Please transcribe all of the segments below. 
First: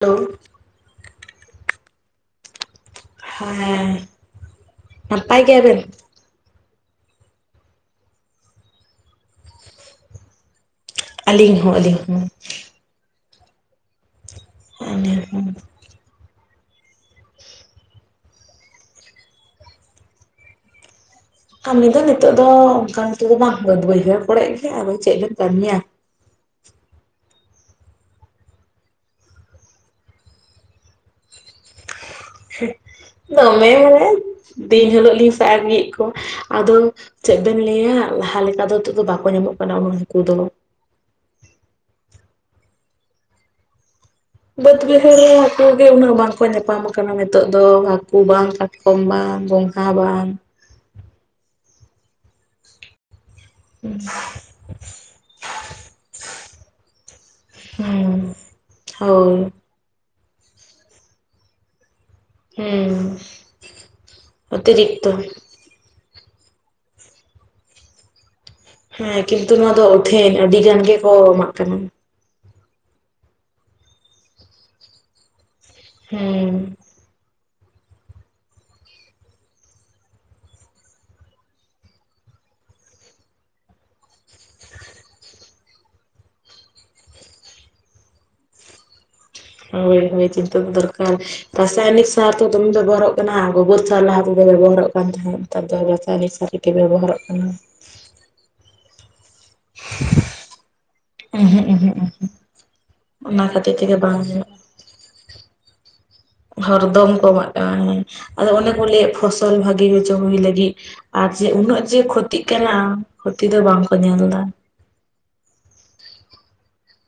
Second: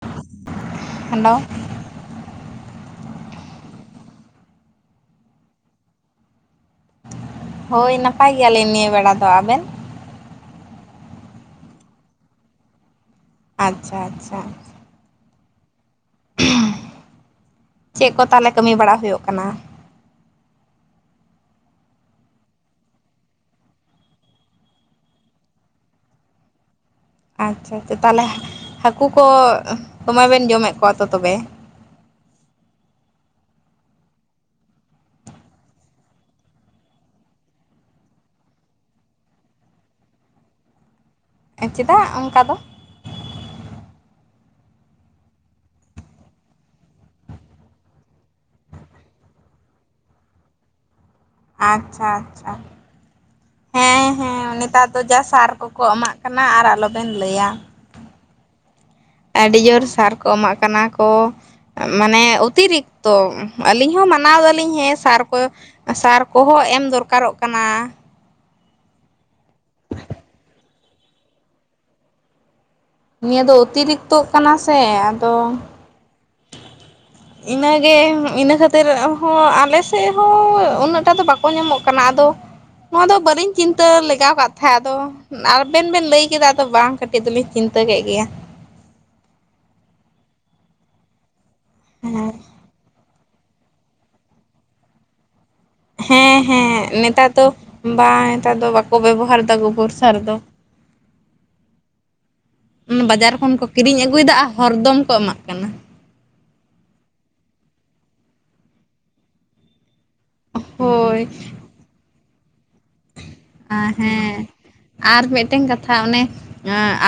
ᱴᱟᱹᱝ hello. ᱦᱮᱸᱻ, ᱱᱟᱯᱟᱭ ᱜᱮᱭᱟ ᱵᱮᱱ? ᱦᱳᱭ ᱱᱟᱯᱟᱭ ᱜᱮᱭᱟᱞᱤᱧ ᱱᱤᱭᱟᱹ ᱵᱮᱲᱟ ᱫᱚ, ᱟᱵᱮᱱ? ᱟᱹᱞᱤᱧ ᱦᱚᱸ ᱟᱹᱞᱤᱧ ᱦᱚᱸ᱾ ᱟᱪᱪᱷᱟ ᱟᱪᱪᱷᱟ᱾ [inaudible] ᱪᱮᱫ ᱠᱚ ᱛᱟᱦᱚᱞᱮ ᱠᱟᱹᱢᱤ ᱵᱟᱲᱟ ᱦᱳᱭᱳᱜ ᱠᱟᱱᱟ? ᱠᱟᱢᱤ ᱫᱚ ᱱᱤᱛᱚᱜ ᱫᱚ ᱚᱝᱠᱟ ᱱᱤᱛᱚᱜ ᱫᱚ ᱵᱟᱝ ᱵᱟᱹᱫᱽ ᱵᱟᱹᱭᱦᱟᱹᱲ ᱠᱚᱨᱮ ᱜᱮ ᱟᱫᱚ ᱪᱮᱫ ᱵᱮᱱ ᱠᱟᱹᱢᱤᱭᱟ᱾ ᱟᱪᱪᱷᱟ ᱟᱪᱪᱷᱟ ᱛᱟᱦᱚᱞᱮ, ᱦᱟᱹᱠᱩ ᱠᱚ ᱫᱚᱢᱚᱭ ᱵᱮᱱ ᱡᱚᱢᱮᱫ ᱠᱚᱣᱟ ᱛᱚ ᱛᱚᱵᱮ? ᱫᱚᱢᱮ ᱢᱟᱱᱮ, ᱫᱤᱱ ᱦᱤᱞᱳᱜ ᱞᱤᱧ ᱥᱟᱵ [unintelligible] ᱠᱚ ᱟᱫᱚ ᱪᱮᱫ ᱵᱮᱱ ᱞᱟᱹᱭᱟ ᱞᱟᱦᱟ ᱞᱮᱠᱟ ᱫᱚ ᱱᱤᱛᱚᱜ ᱫᱚ ᱵᱟᱠᱚ ᱧᱟᱢᱚᱜ ᱠᱟᱱᱟ ᱩᱱᱟᱹᱜ ᱦᱟᱹᱠᱩ ᱫᱚ᱾ ᱮ ᱪᱮᱫᱟᱜ ᱚᱝᱠᱟ ᱫᱚ? ᱵᱟᱹᱫᱽ ᱵᱟᱹᱭᱦᱟᱹᱲ ᱨᱮ ᱦᱟᱹᱠᱩ ᱜᱮ ᱩᱱᱟᱹᱜ ᱵᱟᱝ ᱠᱚ ᱧᱟᱯᱟᱢ ᱟᱠᱟᱱᱟ ᱱᱤᱛᱚᱜ ᱫᱚ ᱦᱟᱹᱠᱩ ᱵᱟᱝ, ᱠᱟᱴ ᱠᱚᱢ ᱵᱟᱝ, ᱜᱚᱝᱜᱷᱟ ᱦᱚᱸ ᱵᱟᱝ᱾ ᱟᱪᱪᱷᱟ ᱟᱪᱪᱷᱟ ᱾ ᱦᱮᱸ ᱦᱮᱸ ᱱᱮᱛᱟᱨ ᱫᱚ ᱡᱟ ᱥᱟᱨ ᱠᱚᱠᱚ ᱮᱢᱟᱜ ᱠᱟᱱᱟ ᱟᱨ ᱟᱞᱚ ᱵᱮᱱ ᱞᱟᱹᱭᱟ᱾ ᱦᱩᱸ᱾ ᱦᱳᱭ ᱟᱹᱰᱤ ᱡᱳᱨ ᱥᱟᱨ ᱠᱚ ᱮᱢᱟᱜ ᱠᱟᱱᱟ ᱠᱚ, ᱢᱟᱱᱮ ᱦᱩᱸ ᱚᱛᱤᱨᱤᱠᱛᱚ ᱟᱹᱞᱤᱧ ᱦᱚᱸ ᱢᱟᱱᱟᱣ ᱫᱟᱞᱤᱧ ᱦᱮᱸ ᱚᱛᱤᱨᱤᱠᱛᱚ ᱥᱟᱨ ᱠᱚ ᱥᱟᱨ ᱠᱚᱦᱚᱸ ᱮᱢ ᱫᱚᱨᱠᱟᱨᱚᱜ ᱠᱟᱱᱟ᱾ ᱦᱮᱸ ᱠᱤᱱᱛᱩ ᱱᱚᱣᱟ ᱫᱚ ᱳᱴᱷᱮᱱ ᱟᱹᱰᱤ ᱜᱟᱱ ᱜᱮᱠᱚ ᱮᱢᱟᱜ ᱠᱟᱱᱟ᱾ ᱱᱤᱭᱟᱹ ᱫᱚ ᱚᱛᱤᱨᱤᱠᱛᱚᱜ ᱠᱟᱱᱟ ᱥᱮ ᱟᱫᱚ ᱦᱮᱸ᱾ ᱤᱱᱟᱹ ᱜᱮ ᱤᱱᱟᱹ ᱠᱷᱟᱹᱛᱤᱨ ᱦᱚᱸ ᱟᱞᱮ ᱥᱮᱜ ᱦᱚᱸ ᱩᱱᱟᱹᱜ ᱴᱟᱜ ᱫᱚ ᱵᱟᱠᱚ ᱧᱟᱢᱚᱜ ᱠᱟᱱᱟ ᱟᱫᱚ ᱱᱚᱣᱟ ᱫᱚ ᱵᱟᱹᱞᱤᱧ ᱪᱤᱱᱛᱟᱹ ᱞᱮᱜᱟᱣ ᱠᱟᱜ ᱛᱟᱦᱮᱸᱫ ᱟᱫᱚ ᱟᱵᱮᱱ ᱵᱮᱱ ᱞᱟᱹᱭ ᱠᱮᱫᱟ ᱟᱫᱚ ᱵᱟᱝ ᱠᱟᱹᱴᱤᱡ ᱫᱚᱞᱤᱧ ᱪᱤᱱᱛᱟᱹ ᱠᱮᱜ ᱜᱮᱭᱟ᱾ ᱦᱳᱭ ᱦᱳᱭ ᱪᱤᱱᱛᱟᱹ ᱫᱚ ᱫᱚᱨᱠᱟᱨ, ᱨᱟᱥᱟᱭᱚᱱᱤᱠ ᱦᱮᱸ ᱥᱟᱨ ᱛᱚ ᱫᱚᱢᱮ ᱵᱮᱵᱷᱟᱨᱚᱜ ᱠᱟᱱᱟ ᱜᱳᱵᱚᱨ ᱛᱚ ᱞᱟᱦᱟ ᱛᱮᱫᱮ ᱵᱮᱵᱚᱦᱟᱨᱚᱜ ᱠᱟᱱ ᱛᱟᱦᱮᱸᱫ ᱱᱮᱛᱟᱨ ᱫᱚ ᱨᱟᱥᱟᱭᱚᱱᱤᱠ ᱦᱮᱸ ᱥᱟᱨ [inaudible] ᱦᱮᱸ ᱵᱮᱵᱚᱦᱟᱨᱚᱜ ᱱᱮᱛᱟᱨ ᱠᱟᱱᱟ᱾ ᱫᱚ ᱵᱟᱝ ᱱᱮᱛᱟᱨ ᱫᱚ ᱵᱟᱠᱚ ᱵᱮᱵᱚᱦᱟᱨᱮᱫᱟ ᱜᱳᱵᱚᱨ ᱥᱟᱨ ᱫᱚ᱾ ᱩᱸᱦᱩᱜ ᱩᱸᱦᱩᱜ ᱩᱸᱦᱩᱜ ᱚᱱᱟ ᱵᱟᱡᱟᱨ ᱠᱷᱚᱱ ᱠᱚ ᱠᱷᱟᱹᱛᱤᱨ ᱛᱮᱜᱮ ᱠᱤᱨᱤᱧ ᱵᱟᱝ ᱟᱹᱜᱩᱭᱫᱟ ᱟᱨ ᱦᱚᱨ ᱫᱚᱢ ᱠᱚ ᱮᱢᱟᱜ ᱠᱟᱱᱟ᱾ ᱦᱚᱨᱫᱚᱢ ᱠᱚ ᱮᱢᱟᱜ ᱠᱟᱱᱟ ᱦᱮᱸ, ᱟᱫᱚ ᱚᱱᱮ ᱠᱚ ᱞᱟᱹᱭᱮᱫ ᱯᱷᱚᱥᱚᱞ ᱵᱷᱟᱜ ᱦᱩᱭᱩᱜ ᱪᱚ ᱦᱩᱭ ᱞᱟᱹᱜᱤᱫ, ᱦᱳᱭ ᱟᱨ ᱡᱮ ᱩᱱᱟᱹᱜ ᱡᱮ ᱠᱷᱚᱛᱤᱜ ᱠᱟᱱᱟ ᱠᱷᱚᱛᱤ ᱫᱚ ᱟ ᱵᱟᱝᱠᱚ ᱧᱮᱞ ᱦᱮᱸ, ᱮᱫᱟ ᱟᱨ ᱢᱤᱫᱴᱮᱝ ᱠᱟᱛᱷᱟ ᱚᱱᱮ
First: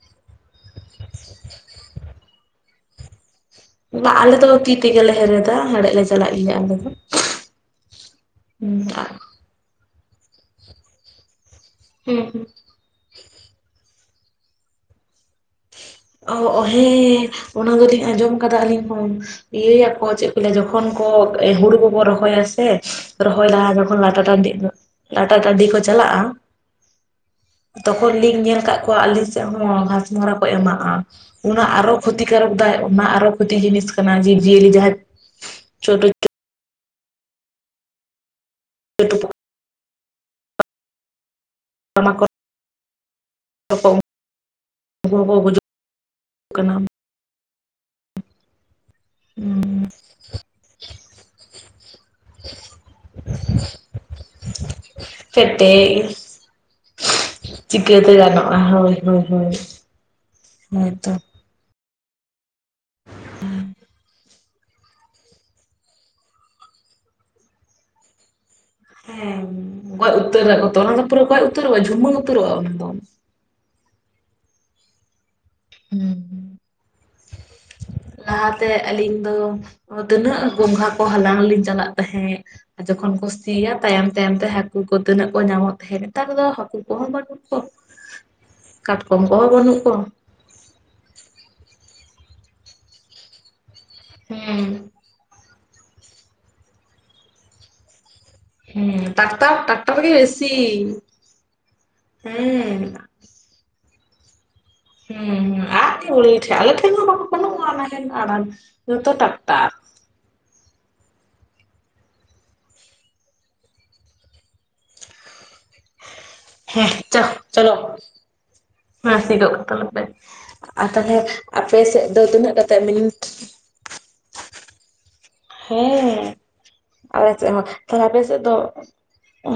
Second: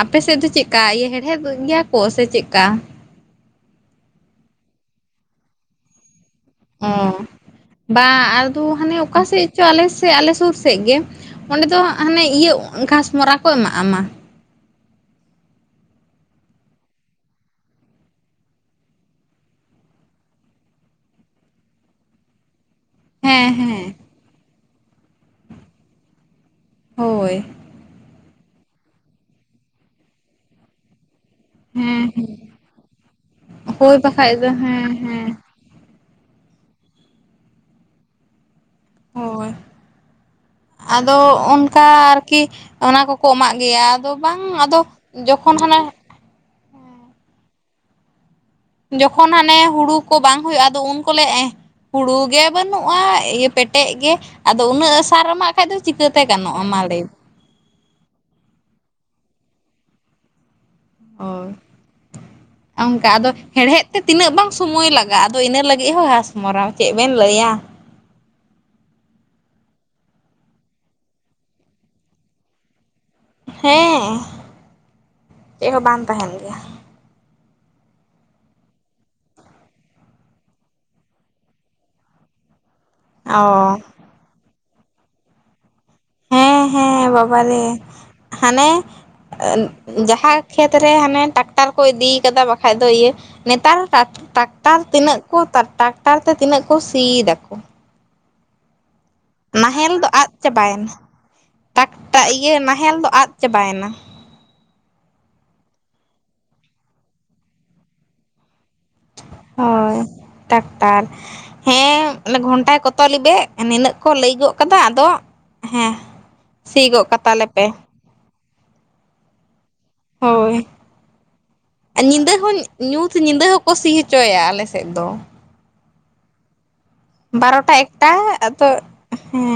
ᱟᱯᱮ ᱥᱮᱜ ᱫᱚ ᱪᱮᱫ ᱠᱟ ᱤᱭᱟᱹ ᱦᱮᱲᱦᱮᱫ ᱜᱮᱭᱟ ᱠᱚ ᱥᱮ ᱪᱮᱫᱠᱟ? ᱵᱟ ᱟᱞᱮ ᱫᱚ ᱛᱤ ᱛᱮᱜᱮᱞᱮ ᱦᱮᱲᱮᱫᱟ, ᱦᱮᱲᱮᱡ ᱞᱮ ᱪᱟᱞᱟᱜ ᱜᱮᱭᱟ ᱟᱫᱚ ᱦᱮᱸ, ᱵᱟᱝ ᱟᱫᱚ ᱦᱟᱱᱮ ᱚᱠᱟ ᱥᱮᱫ ᱪᱚ ᱟᱞᱮ ᱥᱮᱜ ᱟᱞᱮ ᱥᱩᱨ ᱥᱮᱜ ᱜᱮ, ᱚᱸᱰᱮ ᱫᱚ ᱦᱟᱱᱮ ᱦᱩᱸ ᱤᱭᱟᱹ ᱜᱷᱟᱥᱢᱚᱨᱟ ᱠᱚ ᱮᱢᱟᱜ-ᱟ ᱢᱟ! ᱚ ᱚ ᱦᱮᱸᱻ, ᱚᱱᱟ ᱫᱚᱞᱤᱧ ᱟᱸᱡᱚᱢ ᱠᱟᱫᱟ ᱟᱹᱞᱤᱧ ᱦᱚᱸ᱾ ᱤᱭᱟᱹᱭᱟᱠᱚ ᱪᱮᱫ ᱠᱚ ᱞᱟᱹᱭᱟ ᱡᱚᱠᱷᱚᱱ ᱠᱚ ᱦᱩᱲᱩ ᱠᱚᱵᱚ ᱨᱚᱦᱚᱭᱟ ᱥᱮ ᱨᱚᱦᱚᱭ ᱦᱮᱸ ᱞᱟᱦᱟ ᱦᱮᱸ ᱡᱚᱠᱷᱚᱱ ᱞᱟᱴᱟ ᱴᱟᱺᱰᱤ, ᱞᱟᱴᱟ ᱴᱟᱺᱰᱤ ᱠᱚ ᱪᱟᱞᱟᱜᱼᱟ, ᱦᱳᱭ ᱛᱚᱠᱷᱚᱱ ᱞᱤᱧ ᱧᱮᱞ ᱟᱠᱟᱫ ᱠᱚᱣᱟ ᱟᱹᱞᱤᱧ ᱥᱮᱫ ᱦᱚᱸ ᱜᱷᱟᱸᱥᱢᱚᱨᱟ ᱠᱚ ᱮᱢᱟᱜᱼᱟ᱾ ᱚᱱᱟ ᱟᱨᱚ ᱦᱮᱸ ᱠᱷᱚᱛᱤ ᱦᱮᱸ ᱠᱟᱨᱚᱠ ᱫᱟᱭ, ᱟᱨᱚ ᱠᱷᱚᱛᱤ ᱡᱤᱱᱤᱥ ᱦᱳᱭ ᱠᱟᱱᱟ ᱡᱮ ᱵᱟᱠᱷᱟᱡ ᱫᱚ ᱡᱮᱞ ᱦᱮᱸ ᱡᱟᱦᱟᱸᱭᱼᱼ ᱦᱮᱸ ᱪᱷᱳᱴ [unintelligible] [unintelligible] ᱦᱳᱭ ᱟᱫᱚ ᱚᱱᱼᱼ ᱚᱱᱠᱟ ᱢᱟᱠᱚᱲ ᱟᱨᱠᱤ ᱚᱱᱟ ᱠᱚᱠᱚ ᱮᱢᱟᱜ ᱜᱮᱭᱟ᱾ ᱠᱚ ᱟᱫᱚ ᱵᱟᱝ ᱟᱫᱚ ᱡᱚᱠᱷᱚᱱ ᱦᱟᱱᱮᱼᱼ ᱠᱟᱱᱟᱢ ᱡᱚᱠᱷᱚᱱ ᱦᱟᱱᱮ ᱦᱩᱸ ᱦᱩᱲᱩ ᱠᱚ ᱵᱟᱝ ᱦᱩᱭᱩᱜᱼᱟ ᱟᱫᱚ ᱩᱱ ᱠᱚᱞᱮ ᱮᱸᱼᱼ ᱦᱩᱲᱩ ᱜᱮ ᱵᱟᱹᱱᱩᱜᱼᱟ᱾ ᱤᱭᱟᱹ ᱯᱮᱴᱮᱡ ᱜᱮ, ᱟᱫᱚ ᱩᱱᱟᱹᱜᱼᱼ ᱪᱮᱫ ᱛᱮ ᱤᱥ [unintelligible] ᱪᱤᱠᱟᱹᱛᱮ ᱜᱟᱱᱚᱜᱼᱟ᱾ ᱦᱳᱭ, ᱦᱳᱭ, ᱦᱳᱭ ᱦᱳᱭᱛᱚ᱾ ᱦᱳᱭ ᱚᱝᱠᱟ ᱟᱫᱚ, ᱦᱮᱲᱦᱮᱫ ᱛᱮ ᱛᱤᱱᱟᱹᱜ ᱵᱟᱝᱼᱼ ᱥᱚᱢᱳᱭ ᱞᱟᱜᱟᱜᱼᱟ᱾ ᱟᱫᱚ ᱤᱱᱟᱹ ᱞᱟᱹᱜᱤᱫ ᱦᱚᱸ ᱜᱷᱟᱥ ᱢᱟᱨᱟᱣ ᱪᱮᱫ ᱵᱮᱱ ᱞᱟᱹᱭᱟ᱾ ᱦᱮᱸ ᱜᱚᱡ ᱩᱛᱟᱹᱨᱟ ᱛᱚ, ᱚᱱᱟ ᱫᱚ ᱯᱩᱨᱟᱹ ᱜᱚᱡ ᱩᱛᱟᱹᱨᱚᱜᱼᱟ᱾ ᱡᱷᱩᱢᱟᱹ ᱩᱛᱟᱹᱨᱚᱜᱼᱟ ᱚᱱᱟ ᱫᱚ᱾ ᱦᱮᱸ ᱪᱮᱫ ᱦᱚᱸ ᱵᱟᱝ ᱛᱟᱦᱮᱱ ᱦᱩᱸ ᱜᱮᱭᱟ᱾ ᱞᱟᱦᱟᱛᱮ ᱟᱹᱞᱤᱧ ᱫᱚ, ᱛᱤᱱᱟᱹᱜ ᱜᱚᱝᱜᱷᱟ ᱠᱚ ᱦᱟᱞᱟᱝ ᱞᱤᱧ ᱪᱟᱞᱟᱜ ᱛᱟᱦᱮᱸᱜ᱾ ᱡᱚᱠᱷᱚᱱ ᱠᱚ ᱚ ᱥᱤᱭᱟ ᱛᱟᱭᱚᱢ, ᱛᱟᱭᱚᱢ ᱛᱮ ᱦᱟᱹᱠᱩ ᱠᱚ ᱛᱤᱱᱟᱹᱜ ᱠᱚ ᱧᱟᱢᱚᱜ ᱛᱟᱦᱮᱸᱜ᱾ ᱱᱮᱛᱟᱨ ᱫᱚᱼᱼ ᱦᱮᱸ ᱦᱮᱸ ᱵᱟᱵᱟ ᱨᱮ, ᱦᱟᱱᱮ ᱠᱟᱴᱠᱚᱢ ᱠᱚᱦᱚᱸ ᱵᱟᱹᱱᱩᱜ ᱠᱚᱣᱟ ᱡᱟᱦᱟᱸᱭᱼᱼ ᱠᱷᱮᱛ ᱨᱮ ᱦᱟᱱᱮ ᱴᱟᱠᱴᱟᱨ ᱠᱚ ᱤᱫᱤ ᱠᱟᱫᱟ ᱵᱟᱠᱷᱟᱡ ᱫᱚ ᱤᱭᱟᱹ, ᱱᱮᱛᱟᱨ ᱴᱟᱠ ᱦᱮᱸ ᱴᱟᱠᱴᱟᱨ ᱛᱤᱱᱟᱹᱜᱼᱼ ᱴᱟᱠᱴᱟᱨ ᱛᱮ ᱛᱤᱱᱟᱹᱜ ᱠᱚ ᱥᱤᱭ ᱫᱟᱠᱚ᱾ ᱦᱮᱸ ᱴᱟᱠᱴᱟ [unintelligible] ᱱᱟᱦᱮᱞ ᱫᱚ ᱟᱫ ᱪᱟᱵᱟᱭᱮᱱᱟ᱾ ᱴᱟᱠᱴᱟ ᱤᱭᱟᱹ ᱦᱮᱸ ᱱᱟᱦᱮᱞ ᱫᱚ ᱟᱫ ᱪᱟᱵᱟᱭᱮᱱᱟ᱾ ᱦᱩᱸ, ᱦᱩᱸ ᱟᱜ ᱴᱷᱩᱲᱤ ᱴᱷᱮᱜ [unintelligible] ᱟᱞᱮ ᱴᱷᱮᱱ ᱦᱚᱸ ᱵᱟᱹᱱᱩᱜᱼᱟ ᱚᱱᱟ ᱨᱮᱱ [unintelligible] ᱦᱳᱭ ᱴᱟᱠᱴᱟᱨ᱾ ᱦᱮᱸ ᱮᱱᱮ ᱜᱷᱚᱱᱴᱟᱭ ᱠᱚᱛᱚ ᱞᱤᱵᱮ, ᱱᱤᱱᱟᱹᱜ ᱠᱚ ᱞᱟᱹᱭ ᱜᱚᱫ ᱠᱟᱫᱟ᱾ ᱟᱫᱚᱼᱼ ᱦᱮᱸ, ᱥᱤ ᱦᱮᱸ ᱜᱚᱜ ᱪᱚ ᱠᱟᱛᱟᱞᱮ ᱯᱮ᱾ ᱪᱚᱞᱚ ᱦᱮᱸ ᱥᱤ ᱜᱚᱜ ᱠᱟᱛᱟᱞᱮᱯᱮ ᱦᱳᱭ ᱾ ᱟᱨ ᱛᱟᱦᱚᱞᱮ ᱟᱯᱮ ᱥᱮᱫ ᱫᱚ ᱛᱤᱱᱟᱹᱜ ᱠᱟᱛᱮ ᱢᱤᱱᱤᱴ? ᱠᱩ ᱥᱤ ᱦᱚᱪᱚᱭᱟ ᱟᱞᱮ ᱥᱮᱫ ᱫᱚ᱾ ᱦᱮᱸᱻ ᱵᱟᱨᱚ ᱴᱟ, ᱮᱠᱴᱟ ᱫᱚ ᱟᱫᱚ ᱦᱮᱸ᱾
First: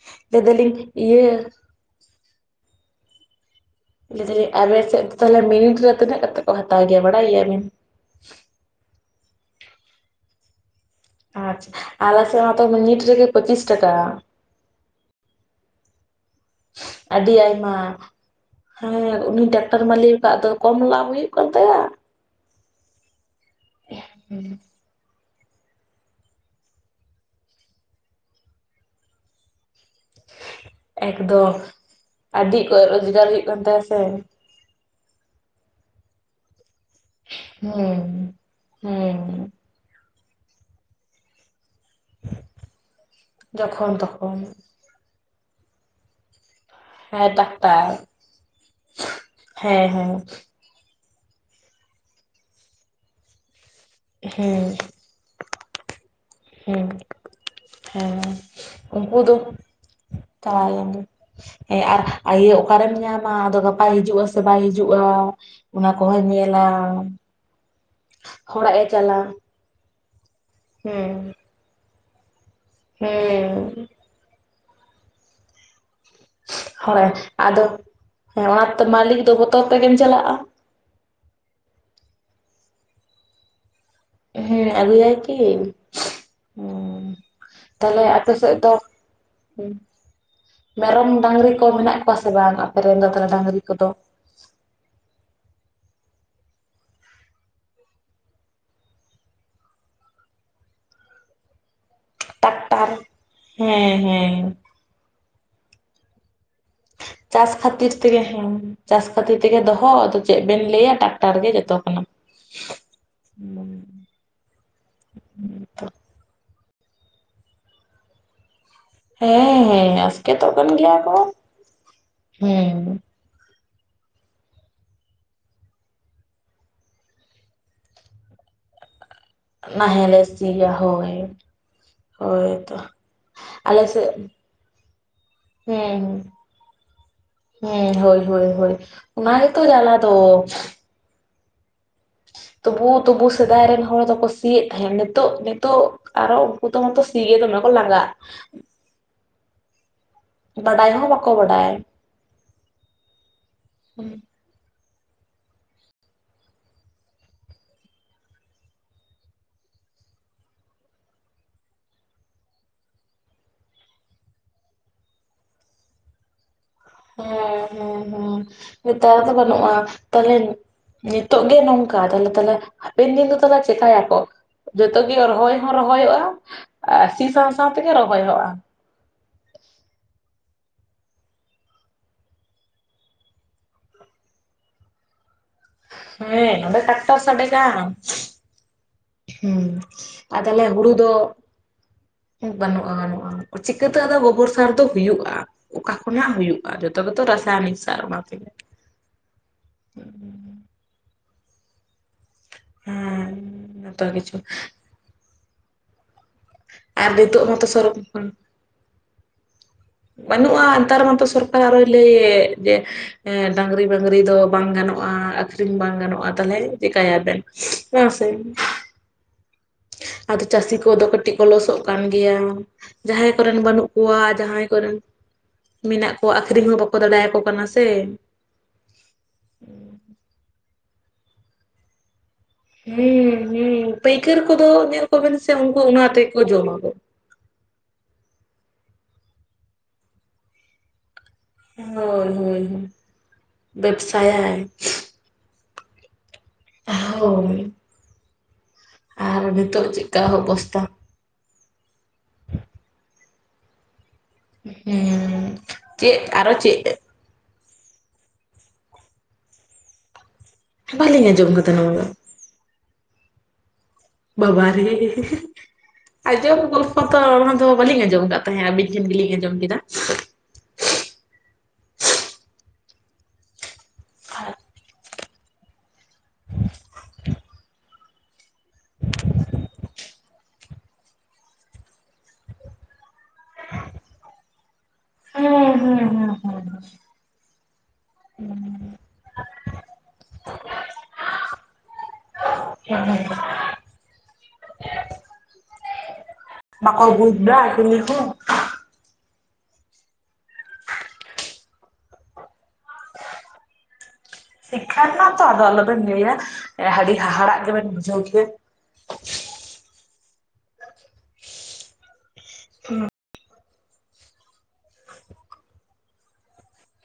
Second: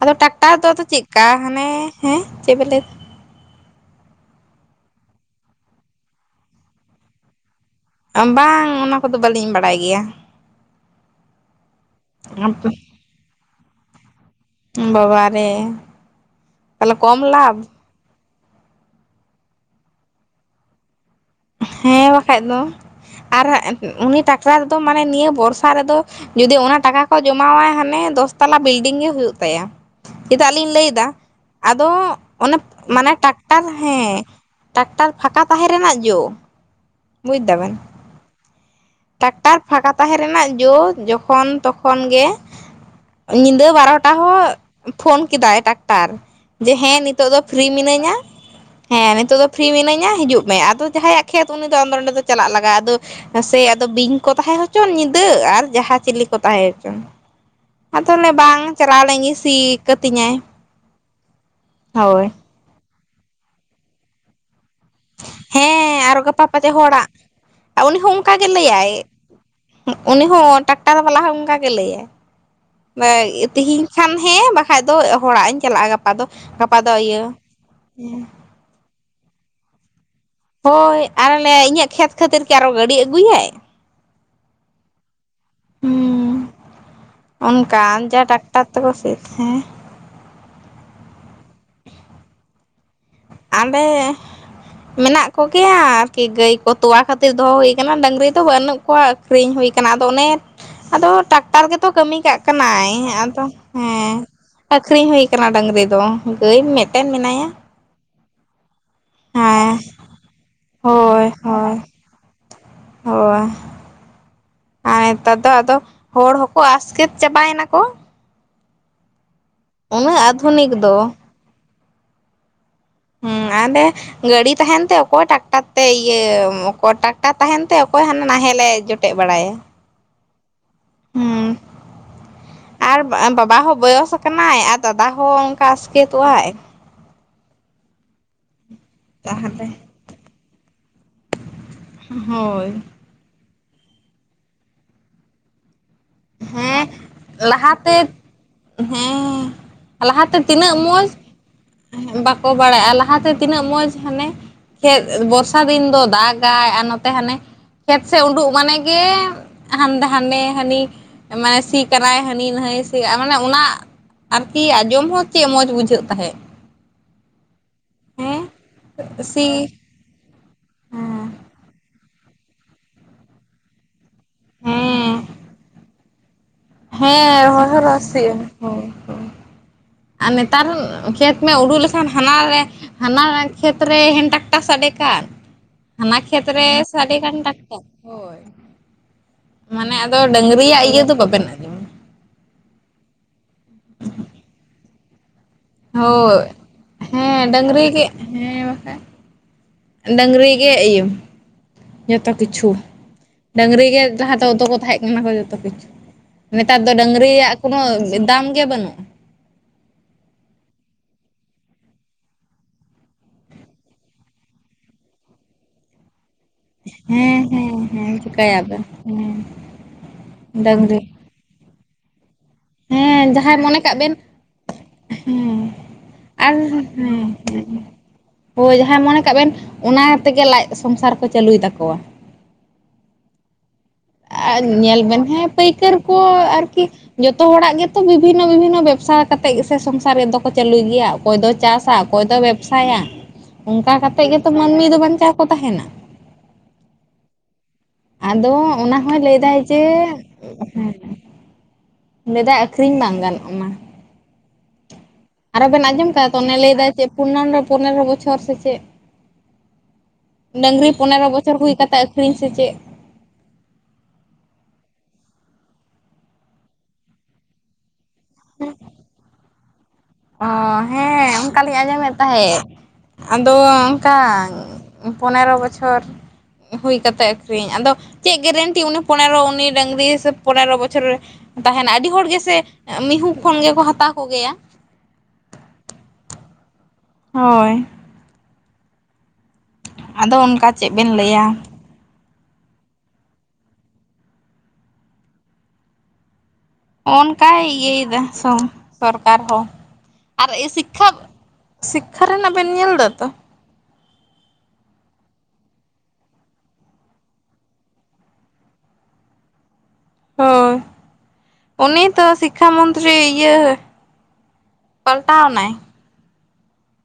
ᱟᱫᱚ ᱞᱟᱹᱭ ᱴᱟᱠᱴᱟᱨ ᱫᱚ ᱟᱫᱚ ᱫᱟᱞᱤᱧ ᱪᱮᱫᱠᱟ ᱤᱭᱟᱹ ᱦᱟᱱᱮ ᱦᱮᱸ, ᱪᱮᱫ ᱵᱮ ᱞᱟᱹᱭᱫᱟ? ᱞᱟᱹᱭ ᱫᱟᱞᱤᱧ, ᱟᱵᱤᱱ ᱥᱮᱫ ᱫᱚ ᱛᱟᱞᱦᱮ ᱢᱤᱱᱤᱴ ᱨᱮ ᱛᱤᱱᱟᱹᱜ ᱠᱟᱛᱮᱫ ᱠᱚ ᱦᱟᱛᱟᱣ ᱜᱮᱭᱟ ᱵᱟᱲᱟᱭ ᱜᱮᱭᱟ ᱵᱮᱱ? ᱵᱟᱝ ᱚᱱᱟ ᱠᱚᱫᱚ ᱵᱟᱹᱞᱤᱧ ᱵᱟᱲᱟᱭ ᱜᱮᱭᱟ᱾ ᱟᱨ ᱟᱞᱮ ᱥᱮᱫ ᱢᱟᱛᱚ ᱢᱤᱱᱤᱴ ᱨᱮᱜᱮ ᱯᱚᱸᱪᱤᱥ ᱴᱟᱠᱟ᱾ ᱵᱟᱵᱟ ᱨᱮ᱾ ᱟᱹᱰᱤ ᱟᱭᱢᱟ᱾ ᱦᱮᱸ ᱩᱱᱤ ᱴᱟᱠᱴᱟᱨ ᱢᱟᱞᱤᱠᱟᱜ ᱫᱚ ᱠᱚᱢ ᱞᱟᱵᱷ ᱦᱩᱭᱩᱜ ᱠᱟᱱ ᱛᱟᱭᱟ᱾ ᱦᱮᱸ ᱵᱟᱠᱷᱟᱡ ᱫᱚ, ᱟᱨ ᱩᱱᱤ ᱴᱟᱠᱴᱟᱨ ᱫᱚ ᱢᱟᱱᱮ ᱱᱤᱭᱟᱹ ᱵᱚᱨᱥᱟ ᱨᱮᱫᱚᱼᱼ ᱡᱩᱫᱤ ᱚᱱᱟ ᱴᱟᱠᱟ ᱠᱚ ᱡᱚᱢᱟᱣᱟᱭ ᱦᱟᱱᱮ ᱫᱚᱥ ᱛᱟᱞᱟ ᱵᱤᱞᱰᱤᱝ ᱜᱮ ᱦᱩᱭᱩᱜ ᱛᱟᱭᱟ᱾ ᱪᱮᱫᱟᱜ ᱞᱤᱧ ᱞᱟᱹᱭᱼᱼ ᱫᱟ᱾ ᱮᱠᱫᱚᱢ ᱟᱫᱚ ᱚᱱᱮ ᱟᱹᱰᱤ ᱚᱠᱚᱡ ᱢᱟᱱᱮ ᱨᱳᱡᱽᱜᱟᱨ ᱦᱩᱭᱩᱜ ᱠᱟᱱ ᱴᱟᱠᱴᱟᱨ ᱛᱟᱭᱟ ᱥᱮ ᱦᱮᱸ᱾ ᱴᱟᱠᱴᱟᱨ ᱯᱷᱟᱸᱠᱟ ᱛᱟᱦᱮᱸ ᱨᱮᱱᱟᱜ ᱡᱳᱼᱼ ᱦᱩᱸ, ᱦᱩᱸ᱾ ᱴᱟᱠᱴᱟᱨ ᱯᱷᱟᱸᱠᱟ ᱛᱟᱦᱮᱸ ᱨᱮᱱᱟᱜ ᱡᱚ ᱡᱚᱠᱷᱚᱱ ᱛᱚᱠᱷᱚᱱᱼᱼ ᱠᱷᱚᱱ ᱜᱮ, ᱧᱤᱫᱟᱹ ᱡᱚᱠᱷᱚᱱ ᱵᱟᱨᱚ ᱴᱟ ᱛᱚᱠᱷᱚᱱ ᱦᱚᱸ ᱯᱷᱳᱱ ᱠᱮᱫᱟᱭ ᱴᱟᱠᱴᱟᱨ᱾ ᱡᱮ ᱦᱮᱸ ᱱᱤᱛᱚᱜ ᱫᱚ ᱯᱷᱨᱤ ᱢᱤᱱᱟᱹᱧᱟ ᱦᱮᱸ ᱱᱤᱛᱚᱜ ᱫᱚ ᱯᱷᱤᱨᱤ ᱦᱮᱸ ᱢᱤᱱᱟᱹᱧᱟ ᱦᱮᱸ ᱦᱤᱡᱩᱜ ᱢᱮ ᱟᱫᱚ ᱡᱟᱦᱟᱸᱭᱟᱜ ᱠᱷᱮᱛ ᱩᱱᱤ ᱫᱚ ᱟᱫᱚ ᱚᱸᱰᱮ ᱫᱚ ᱪᱟᱞᱟᱜ ᱞᱟᱜᱼᱟ ᱟᱫᱚ ᱥᱮ ᱟᱫᱚ ᱵᱤᱧ ᱠᱚ ᱛᱟᱦᱮᱸ ᱦᱩᱸ ᱦᱚᱪᱚᱱ ᱧᱤᱫᱟᱹ ᱟᱨ ᱡᱟᱦᱟᱸ ᱪᱤᱞᱤ ᱠᱚ ᱛᱟᱦᱮᱸ ᱦᱩᱸ ᱦᱚᱪᱚᱱ ᱾ ᱟᱫᱚ ᱦᱮᱸ ᱚᱱᱮ ᱵᱟᱝ ᱪᱟᱞᱟᱣ ᱞᱮᱱ ᱩᱱᱠᱩ ᱫᱚ ᱜᱮᱧ ᱥᱤ ᱠᱟᱹᱛᱤᱧᱟᱭ᱾ ᱪᱟᱵᱟᱭᱮᱱ ᱜᱮ ᱦᱮᱸ ᱟᱨ ᱦᱳᱭ ᱟᱭᱟᱹ ᱚᱠᱟᱨᱮᱢ ᱧᱟᱢᱟ ᱟᱫᱚ ᱜᱟᱯᱟᱭ ᱦᱤᱡᱩᱜᱼᱟ ᱥᱮ ᱥᱮ ᱵᱟᱭ ᱦᱤᱡᱩᱜᱼᱟ ᱚᱱᱟ ᱦᱮᱸ ᱠᱚᱦᱚ ᱟᱨᱚ ᱜᱟᱯᱟ ᱯᱟᱪᱮ ᱧᱮᱞᱟᱢ ᱦᱚᱲᱟᱜ ᱩᱱᱤ ᱦᱚᱸ ᱚᱝᱠᱟ ᱜᱮ ᱞᱟᱹᱭᱟᱭ ᱩᱱᱤ ᱦᱚᱸ ᱴᱟᱠᱴᱟᱨ ᱦᱮᱸ ᱵᱟᱞᱟ ᱦᱚᱸ ᱚᱱᱠᱟᱜᱮ ᱞᱟᱹᱭᱟᱭ ᱦᱮᱸ ᱛᱮᱦᱤᱧ ᱠᱷᱟᱱ ᱦᱮᱸ ᱵᱟᱠᱷᱟᱡ ᱫᱚ ᱦᱚᱲᱟᱜ ᱤᱧ ᱪᱟᱞᱟᱜᱼᱟ, ᱜᱟᱯᱟ ᱫᱚ ᱜᱟᱯᱟ ᱫᱚ ᱦᱚᱲᱟᱜ ᱤᱭᱟᱹ ᱟᱫᱚ ᱦᱮᱸ ᱚᱱᱟᱛᱮ ᱢᱟᱹᱞᱤᱠ ᱫᱚ ᱵᱚᱛᱚᱨ ᱛᱮᱜᱮᱢ ᱪᱟᱞᱟᱜᱼᱟ᱾ ᱦᱳᱭ ᱟᱨ ᱮ ᱞᱟᱹᱭ ᱟᱭ ᱤᱧᱟᱹᱜ ᱠᱷᱮᱛ ᱠᱷᱟᱹᱛᱤᱨ ᱠᱤ ᱟᱨᱚ ᱜᱟᱹᱰᱤ ᱟᱹᱜᱩᱭᱟᱭ᱾ ᱦᱮᱸ ᱟᱜᱩᱭᱟᱭ ᱠᱤ ᱦᱩᱸ ᱾ ᱚᱱᱠᱟᱱ ᱡᱟ ᱴᱟᱠᱴᱟᱨ ᱛᱮᱠᱚ ᱥᱮ ᱦᱮᱸ ᱢᱮᱨᱚᱢ ᱰᱟᱝᱨᱤ ᱠᱚ ᱢᱮᱱᱟᱜ ᱠᱚᱣᱟ ᱥᱮ ᱵᱟᱝᱟ ᱟᱯᱮ ᱨᱮᱱ ᱫᱚ ᱛᱟᱦᱚᱞᱮ ᱟᱞᱮ ᱢᱮᱱᱟᱜ ᱠᱚᱜᱮᱭᱟ ᱟᱨᱠᱤ ᱜᱟᱹᱭ ᱠᱚ ᱛᱚᱣᱟ ᱠᱷᱟᱹᱛᱤᱨ ᱫᱚᱦᱚ ᱦᱩᱭ ᱠᱟᱱᱟ ᱰᱟᱹᱝᱨᱤ ᱫᱚ ᱵᱟᱹᱱᱩᱜ ᱠᱚᱣᱟ ᱟᱹᱠᱷᱨᱤᱧ ᱦᱩᱭ ᱠᱟᱱᱟ, ᱟᱫᱚ ᱚᱱᱮ ᱟᱫᱚ ᱴᱟᱠᱴᱟᱨ ᱜᱮᱛᱚ ᱠᱟᱹᱢᱤ ᱠᱟᱜ ᱠᱟᱱᱟᱭ ᱴᱟᱠᱴᱟᱨ ᱟᱫᱚ ᱦᱮᱸ ᱦᱮᱸ‌᱾ ᱦᱮᱸ ᱟᱠᱷᱨᱤᱧ ᱦᱩᱭ ᱟᱠᱟᱱᱟ ᱰᱟᱝᱨᱤ ᱫᱚ ᱜᱟᱹᱭ ᱢᱮᱫ ᱪᱟᱥ ᱠᱷᱟᱹᱛᱤᱨ ᱛᱮᱜᱮ ᱦᱮᱸ ᱪᱟᱥ ᱠᱷᱟᱹᱛᱤᱨ ᱛᱮᱜᱮ ᱦᱮᱸ ᱫᱚᱦᱚ ᱟᱫᱚ ᱪᱮᱫ ᱵᱮᱱ ᱞᱟᱹᱭᱟ ᱦᱳᱭ ᱴᱟᱠᱴᱟᱨ ᱜᱮ ᱡᱚᱛᱚ ᱦᱳᱭ ᱠᱟᱱᱟ᱾ ᱦᱳᱭ᱾ ᱟᱨ ᱱᱮᱛᱟᱨ ᱫᱚ ᱟᱫᱚ ᱦᱚᱲ ᱦᱚᱸᱠᱚ ᱟᱥᱠᱮᱛ ᱪᱟᱵᱟᱭᱮᱱᱟ ᱠᱚ᱾ ᱦᱮᱸᱻ ᱩᱱᱟᱹᱜ ᱟᱥᱠᱮᱛᱚᱜ ᱠᱟᱱ ᱟᱫᱷᱩᱱᱤᱠ ᱜᱮᱭᱟ ᱫᱚ ᱠᱚ ᱦᱩᱸ᱾ ᱦᱩᱸ ᱟᱞᱮ ᱜᱟᱹᱰᱤ ᱛᱟᱦᱮᱱᱛᱮ ᱚᱠᱚᱭ ᱴᱟᱠᱴᱟᱨ ᱛᱮ ᱤᱭᱟᱹ ᱚᱠᱚᱭ ᱴᱟᱠᱴᱟᱨ ᱛᱟᱦᱮᱱ ᱛᱮ ᱚᱠᱚᱭ ᱦᱟᱱ ᱱᱟᱦᱮᱞ ᱞᱮ ᱡᱚᱴ ᱡᱚᱴᱮᱜ ᱵᱟᱲᱟᱭᱟ᱾ ᱱᱟᱦᱮᱞᱮ ᱥᱤᱭᱟ ᱦᱳᱭ ᱦᱸᱩ, ᱦᱳᱭ ᱾ ᱟᱨ ᱵᱟᱵᱟ ᱦᱚᱸ ᱵᱚᱭᱚᱥ ᱠᱟᱱᱟᱭ ᱟᱨ ᱫᱟᱫᱟ ᱦᱚᱸ ᱚᱱᱠᱟ ᱦᱮᱸ ᱟᱥᱠᱮᱛᱚᱜ ᱟᱭ ᱾ ᱦᱮᱸ ᱦᱳᱭ ᱦᱳᱭ ᱚᱱᱟ ᱜᱮᱛᱚ ᱛᱟᱦᱚᱞᱮ ᱡᱟᱞᱟ ᱫᱚ ᱾ ᱦᱳᱭ᱾ ᱛᱵᱩ ᱥᱮᱫᱟᱭ ᱨᱮᱱ ᱦᱚᱲ ᱫᱚᱠᱚ ᱥᱤᱭᱮᱫ ᱛᱟᱦᱮᱸᱫ, ᱱᱤᱛᱚᱜ ᱱᱤᱛᱚᱜ ᱟᱨᱚ ᱦᱮᱸ ᱩᱱᱠᱩᱛᱚᱢᱟ ᱥᱤᱜᱮ ᱫᱚᱢᱮ ᱠᱚ ᱞᱟᱦᱟᱛᱮ ᱞᱟᱸᱜᱟᱜ᱾ ᱦᱮᱸ ᱞᱟᱦᱟ ᱛᱮ ᱛᱤᱱᱟᱹᱜ ᱵᱟᱰᱟᱭ ᱢᱚᱡᱽ ᱦᱚᱸ ᱵᱟᱠᱚ ᱵᱟᱰᱟᱭ᱾ ᱵᱟᱠᱚ ᱵᱟᱲᱟᱭᱼᱟ ᱞᱟᱦᱟᱛᱮ ᱛᱤᱱᱟᱹᱜ ᱢᱚᱡᱽ ᱦᱟᱱᱮ ᱠᱷᱮᱫ ᱵᱚᱨᱥᱟ ᱫᱤᱱ ᱫᱚ ᱫᱟᱜᱟᱭ ᱟᱨ ᱱᱚᱛᱮ ᱦᱟᱱᱮ ᱠᱷᱮᱛ ᱥᱮᱜ ᱩᱰᱩᱩᱜ ᱢᱟᱱᱮ ᱜᱮ ᱦᱟᱱ ᱦᱟᱱᱮ ᱦᱟᱹᱱᱤ ᱢᱟᱱᱮ ᱥᱤ ᱠᱟᱱᱟᱭ ᱦᱟᱹᱱᱤ ᱱᱟᱹᱭ ᱥᱤ ᱢᱟᱱᱮ ᱚᱱᱟ ᱟᱨᱠᱤ ᱟᱸᱡᱚᱢ ᱦᱚᱸ ᱪᱮᱫ ᱢᱚᱸᱡᱽ ᱵᱩᱡᱷᱟᱹᱜ ᱛᱟᱦᱮᱸᱜ᱾ ᱦᱮᱸ ᱦᱮᱸ ᱦᱮᱸ ᱱᱮᱛᱟᱨ ᱫᱚ ᱥᱤ ᱵᱟᱹᱱᱩᱜᱼᱟ, ᱛᱟᱦᱚᱞᱮ ᱦᱮᱸ ᱱᱤᱛᱳᱜ ᱜᱮ ᱱᱚᱝᱠᱟ ᱛᱟᱦᱞᱮ ᱛᱟᱦᱞᱮ ᱦᱟᱯᱮᱱ ᱫᱤᱱ ᱫᱚ ᱛᱟᱦᱚᱞᱮ ᱪᱮᱠᱟᱭ ᱟᱠᱚ? ᱦᱮᱸ ᱡᱚᱛᱚᱜᱮ ᱨᱚᱦᱚᱭ ᱦᱚᱸ ᱨᱚᱦᱚᱭᱚᱜᱼᱟ ᱟᱨ ᱥᱤ ᱦᱮᱸ ᱥᱟᱶ ᱨᱚᱦᱚᱭ ᱥᱟᱶ ᱦᱚᱸ ᱛᱮᱜᱮ ᱞᱚᱥᱮᱜᱼᱟ ᱨᱚᱦᱚᱭᱚᱜᱼᱟ᱾ ᱦᱳᱭ ᱦᱳᱭ ᱟᱨ ᱱᱮᱛᱟᱨ ᱠᱷᱮᱛ ᱢᱮ ᱩᱰᱩ ᱞᱮᱠᱷᱟᱱ ᱦᱟᱱᱟ ᱨᱮ ᱦᱟᱱᱟᱱᱟ ᱠᱷᱮᱛ ᱨᱮ ᱦᱮᱱ ᱴᱟᱠᱴᱟᱨ ᱥᱟᱰᱮ ᱠᱟᱱ ᱦᱟᱱᱟ ᱦᱮᱸ ᱠᱷᱮᱛᱨᱮ ᱱᱚᱰᱮ ᱥᱟᱰᱮ ᱴᱟᱠᱴᱟᱨ ᱠᱟᱱ ᱴᱟᱠᱴᱟᱨ ᱦᱳᱭ᱾ ᱦᱩᱸ ᱢᱟᱱᱮ ᱟᱫᱚ ᱟᱨ ᱛᱟᱦᱞᱮ ᱰᱟᱹᱝᱨᱤᱭᱟᱜ ᱦᱩᱲᱩ ᱤᱭᱟᱹ ᱫᱚ ᱵᱟᱵᱮᱱ ᱟᱸᱡᱚᱢᱟ᱾ ᱵᱟᱹᱱᱩᱜᱼᱟ ᱵᱟᱹᱱᱩᱜᱼᱟ ᱪᱤᱠᱟᱹᱛᱮ ᱟᱫᱚ ᱜᱚᱵᱚᱨ ᱥᱟᱨ ᱫᱚ ᱦᱩᱭᱩᱜᱼᱟ? ᱚᱠᱟ ᱠᱷᱚᱱᱟᱜ ᱦᱳᱭ ᱦᱩᱭᱩᱜᱼᱟ ᱡᱚᱛᱚ ᱜᱮᱛᱚ ᱦᱮᱸ ᱨᱟᱥᱟᱭᱱᱤᱠ ᱰᱟᱝᱨᱤ ᱥᱟᱨ ᱜᱮ ᱚᱱᱟ ᱛᱮᱜᱮ ᱦᱮᱸ ᱵᱟᱠᱷᱟᱱ ᱾ ᱰᱟᱝᱨᱤ ᱜᱮ ᱮᱭᱳ ᱡᱚᱛᱚ ᱠᱤᱪᱷᱩ ᱦᱮᱸ ᱰᱟᱹᱝᱨᱤ ᱜᱮ ᱡᱚᱛᱚ ᱞᱟᱦᱟ ᱠᱤᱪᱷᱩ ᱦᱚᱛᱚ ᱠᱚ ᱛᱟᱦᱮᱸᱜ ᱠᱟᱱᱟ ᱠᱚ ᱡᱚᱛᱚ ᱠᱤᱪᱷᱩ ᱾ ᱱᱮᱛᱟᱨ ᱫᱚ ᱟᱨ ᱱᱤᱛᱚᱜ ᱰᱟᱹᱝᱨᱤᱭᱟᱜ ᱢᱟᱛᱚ ᱠᱚᱱᱚ ᱥᱚᱨᱚ ᱫᱟᱢ ᱜᱮ ᱵᱟᱹᱱᱩᱜᱼᱟ ᱾ ᱵᱟᱹᱱᱩᱜᱼᱟ ᱱᱮᱛᱟᱨ ᱢᱟᱛᱚ ᱥᱚᱨᱠᱟᱨ ᱟᱨᱚᱭ ᱞᱟᱹᱭᱮᱫ ᱡᱮ ᱮ ᱰᱟᱝᱨᱤ ᱢᱟᱹᱝᱨᱤ ᱫᱚ ᱵᱟᱝ ᱜᱟᱱᱚᱜᱼᱟ ᱟᱹᱷᱨᱤᱧ ᱵᱟᱝ ᱜᱟᱱᱚᱜᱼᱟ ᱛᱟᱞᱦᱮ ᱪᱮᱠᱟᱭᱟ ᱵᱮᱱ ᱦᱮᱸ ᱦᱮᱸ ᱵᱟᱝ ᱥᱮ? ᱦᱮᱸ ᱾ ᱟᱫᱚ ᱪᱟᱹᱥᱤ ᱠᱚᱫᱚ ᱠᱟᱹᱴᱤᱡ ᱠᱚ ᱞᱚᱥᱚᱜ ᱠᱟᱱ ᱜᱮᱭᱟ ᱾ ᱡᱟᱦᱟᱸᱭ ᱦᱮᱸ ᱠᱚᱨᱮᱱ ᱢᱚᱱᱮ ᱵᱟᱱᱩᱜ ᱠᱟᱜ ᱵᱮᱱ ᱠᱚᱣᱟ ᱡᱟᱦᱟᱸᱭ ᱠᱚᱨᱮᱱ ᱢᱮᱱᱟᱜ ᱠᱚᱣᱟ ᱟᱨ ᱟᱠᱷᱨᱤᱧ ᱦᱚᱸ ᱵᱟᱠᱚ ᱦᱮᱸ ᱫᱟᱲᱮᱭᱟᱠᱚ ᱠᱟᱱᱟ ᱥᱮ ᱾ ᱦᱳᱭ ᱡᱟᱦᱟᱸ ᱢᱚᱱᱮ ᱠᱟᱜ ᱵᱮᱱ ᱚᱱᱟ ᱛᱮᱜᱮ ᱞᱟᱡ ᱥᱚᱝᱥᱟᱨ ᱠᱚ ᱪᱟᱹᱞᱩᱭ ᱛᱟᱠᱚᱣᱟ ᱾ ᱦᱩᱸ ᱦᱩᱸ ᱯᱟᱹᱭᱠᱟᱹᱨ ᱟᱨ ᱠᱚᱫᱚ ᱧᱮᱞ ᱵᱮᱱ ᱠᱚᱵᱮᱱ ᱦᱮᱸ ᱥᱮ ᱩᱝᱠᱩ ᱯᱟᱹᱭᱠᱟᱹᱨ ᱚᱱᱟ ᱛᱮᱜᱮ ᱠᱚ ᱡᱚᱢᱟ ᱠᱚ ᱟᱨᱠᱤ ᱾ ᱡᱚᱛᱚ ᱦᱚᱲᱟᱜ ᱜᱮᱛᱚ ᱵᱤᱵᱷᱤᱱᱱᱚ ᱵᱤᱵᱷᱤᱱᱱᱚ ᱵᱮᱵᱽᱥᱟ ᱠᱟ ᱠᱟᱛᱮᱜ ᱜᱮ ᱥᱮ ᱥᱚᱝᱥᱟᱨ ᱨᱮ ᱫᱚᱠᱚ ᱪᱟᱹᱞᱩᱭ ᱜᱮᱭᱟ ᱾ ᱚᱠᱚᱭ ᱫᱚ ᱦᱳᱭ ᱪᱟᱥᱟ ᱚᱠᱚᱭ ᱦᱳᱭ ᱫᱚ ᱦᱳᱭ ᱵᱮᱵᱥᱟᱭᱟ ᱚᱝᱠᱟ ᱠᱟᱛᱮᱫ ᱜᱮᱛᱚ ᱵᱮᱵᱥᱟᱭᱟᱭ ᱢᱟᱹᱱᱢᱤ ᱫᱚ ᱵᱟᱧᱪᱟᱣ ᱠᱚ ᱛᱟᱦᱮᱱᱟ ᱾ ᱦᱳᱭ ᱾ ᱟᱫᱚ ᱚᱱᱟ ᱦᱚᱭ ᱞᱟᱹᱭ ᱫᱟᱭ ᱡᱮ ᱪᱮᱫᱠᱟ ᱦᱮᱸ ᱚᱵᱚᱥᱛᱟ ᱦᱮᱸ ᱾ ᱞᱮᱫᱟᱭ ᱟᱠᱷᱨᱤᱧ ᱵᱟᱝ ᱜᱟᱱᱚᱜᱼᱟ ᱢᱟ ᱾ ᱦᱮᱸ ᱾ ᱟᱨᱚ ᱵᱮᱱ ᱟᱸᱡᱚᱢ ᱠᱟᱫᱟ ᱚᱱᱮ ᱞᱟᱹᱭ ᱫᱟᱭ ᱡᱮ ᱯᱚᱱᱱᱚᱱ ᱨᱮ ᱯᱚᱱᱮᱨᱚ ᱵᱚᱪᱷᱚᱨ ᱥᱮ ᱪᱮᱫ? ᱰᱟᱹᱝᱨᱤ ᱯᱚᱱᱮᱨᱚ ᱵᱟᱹᱞᱤᱧ ᱟᱸᱡᱚᱢ ᱵᱚᱪᱷᱚᱨ ᱦᱩᱭ ᱠᱟᱫᱟ ᱱᱚᱣᱟ ᱠᱟᱛᱮᱫ ᱫᱚ ᱟᱹᱠᱷᱨᱤᱧ ᱥᱮ ᱪᱮᱫ? ᱵᱟᱵᱟᱨᱮ ᱟᱡᱚᱵ ᱜᱚᱞᱯᱷᱚ ᱛᱚ ᱚᱱᱟ ᱫᱚ ᱵᱟᱞᱤᱧ ᱟᱡᱚᱢ ᱠᱟᱜ ᱛᱟᱦᱮᱸ ᱟᱹᱵᱤᱱ ᱴᱷᱮᱱ ᱜᱮᱞᱤᱧ ᱟᱸᱡᱚᱢ ᱠᱮᱫᱟ᱾ ᱚᱸ ᱦᱮᱸ ᱚᱝᱠᱟ ᱞᱤᱧ ᱟᱸᱡᱚᱢᱮᱫ ᱛᱟᱦᱮᱸᱫ ᱾ ᱟᱫᱚ ᱚᱝᱠᱟ ᱯᱚᱱᱮᱨᱚ ᱵᱚᱪᱷᱚᱨ ᱦᱩᱭ ᱠᱟᱛᱮᱫ ᱟᱹᱠᱷᱨᱤᱧ, ᱟᱫᱚ ᱪᱮᱫ ᱜᱮᱨᱮᱱᱴᱤ ᱩᱱᱤ ᱯᱚᱱᱮᱨᱚ ᱩᱱᱤ ᱰᱟᱝᱨᱤ ᱥᱮ ᱯᱚᱱᱮᱨᱚ ᱵᱚᱪᱷᱚᱨ ᱨᱮ ᱛᱟᱦᱮᱱᱟ ᱟᱹᱰᱤ ᱦᱚᱲ ᱜᱮᱥᱮ ᱢᱤᱦᱩ ᱠᱷᱚᱱ ᱜᱮᱠᱚ ᱦᱟᱛᱟᱣ ᱠᱚᱜᱮᱭᱟ᱾ ᱦᱩᱸ ᱦᱩᱸ ᱦᱩᱸ ᱾ ᱦᱳᱭ ᱾ ᱦᱩᱸ ᱾ ᱟᱫᱚ ᱚᱱᱠᱟ ᱪᱮᱫ ᱵᱮᱱ ᱞᱟᱹᱭᱟ? [inaudible] ᱵᱟᱠᱚ ᱵᱩᱡ ᱫᱟ ᱚᱱᱠᱟᱭ ᱪᱤᱞᱤ ᱤᱭᱟᱹᱫᱟ ᱦᱚᱸ ᱥᱚᱝ ᱥᱚᱨᱠᱟᱨ ᱦᱚᱸ ᱟᱨ ᱤ ᱥᱤᱠᱠᱷᱟ ᱥᱤᱠᱠᱷᱟ ᱨᱮᱱᱟᱜ ᱵᱮᱱ ᱧᱮᱞ ᱮᱫᱟ ᱛᱚ᱾ ᱥᱤᱠᱠᱷᱟ ᱨᱮᱱᱟᱜ ᱛᱚ ᱟᱫᱚ ᱟᱞᱚᱵᱮᱱ ᱞᱟᱹᱭ ᱟᱹᱰᱤ ᱦᱟᱦᱟᱲᱟᱜ ᱜᱮᱵᱮᱱ ᱵᱩᱡᱷᱟᱹᱣ ᱠᱮᱭᱟ ᱾ ᱦᱳᱭ, ᱩᱱᱤ ᱛᱚ ᱥᱤᱠᱠᱷᱟ ᱢᱚᱱᱛᱨᱤ ᱤᱭᱟᱹ ᱯᱟᱞᱴᱟᱣ ᱱᱟᱭ᱾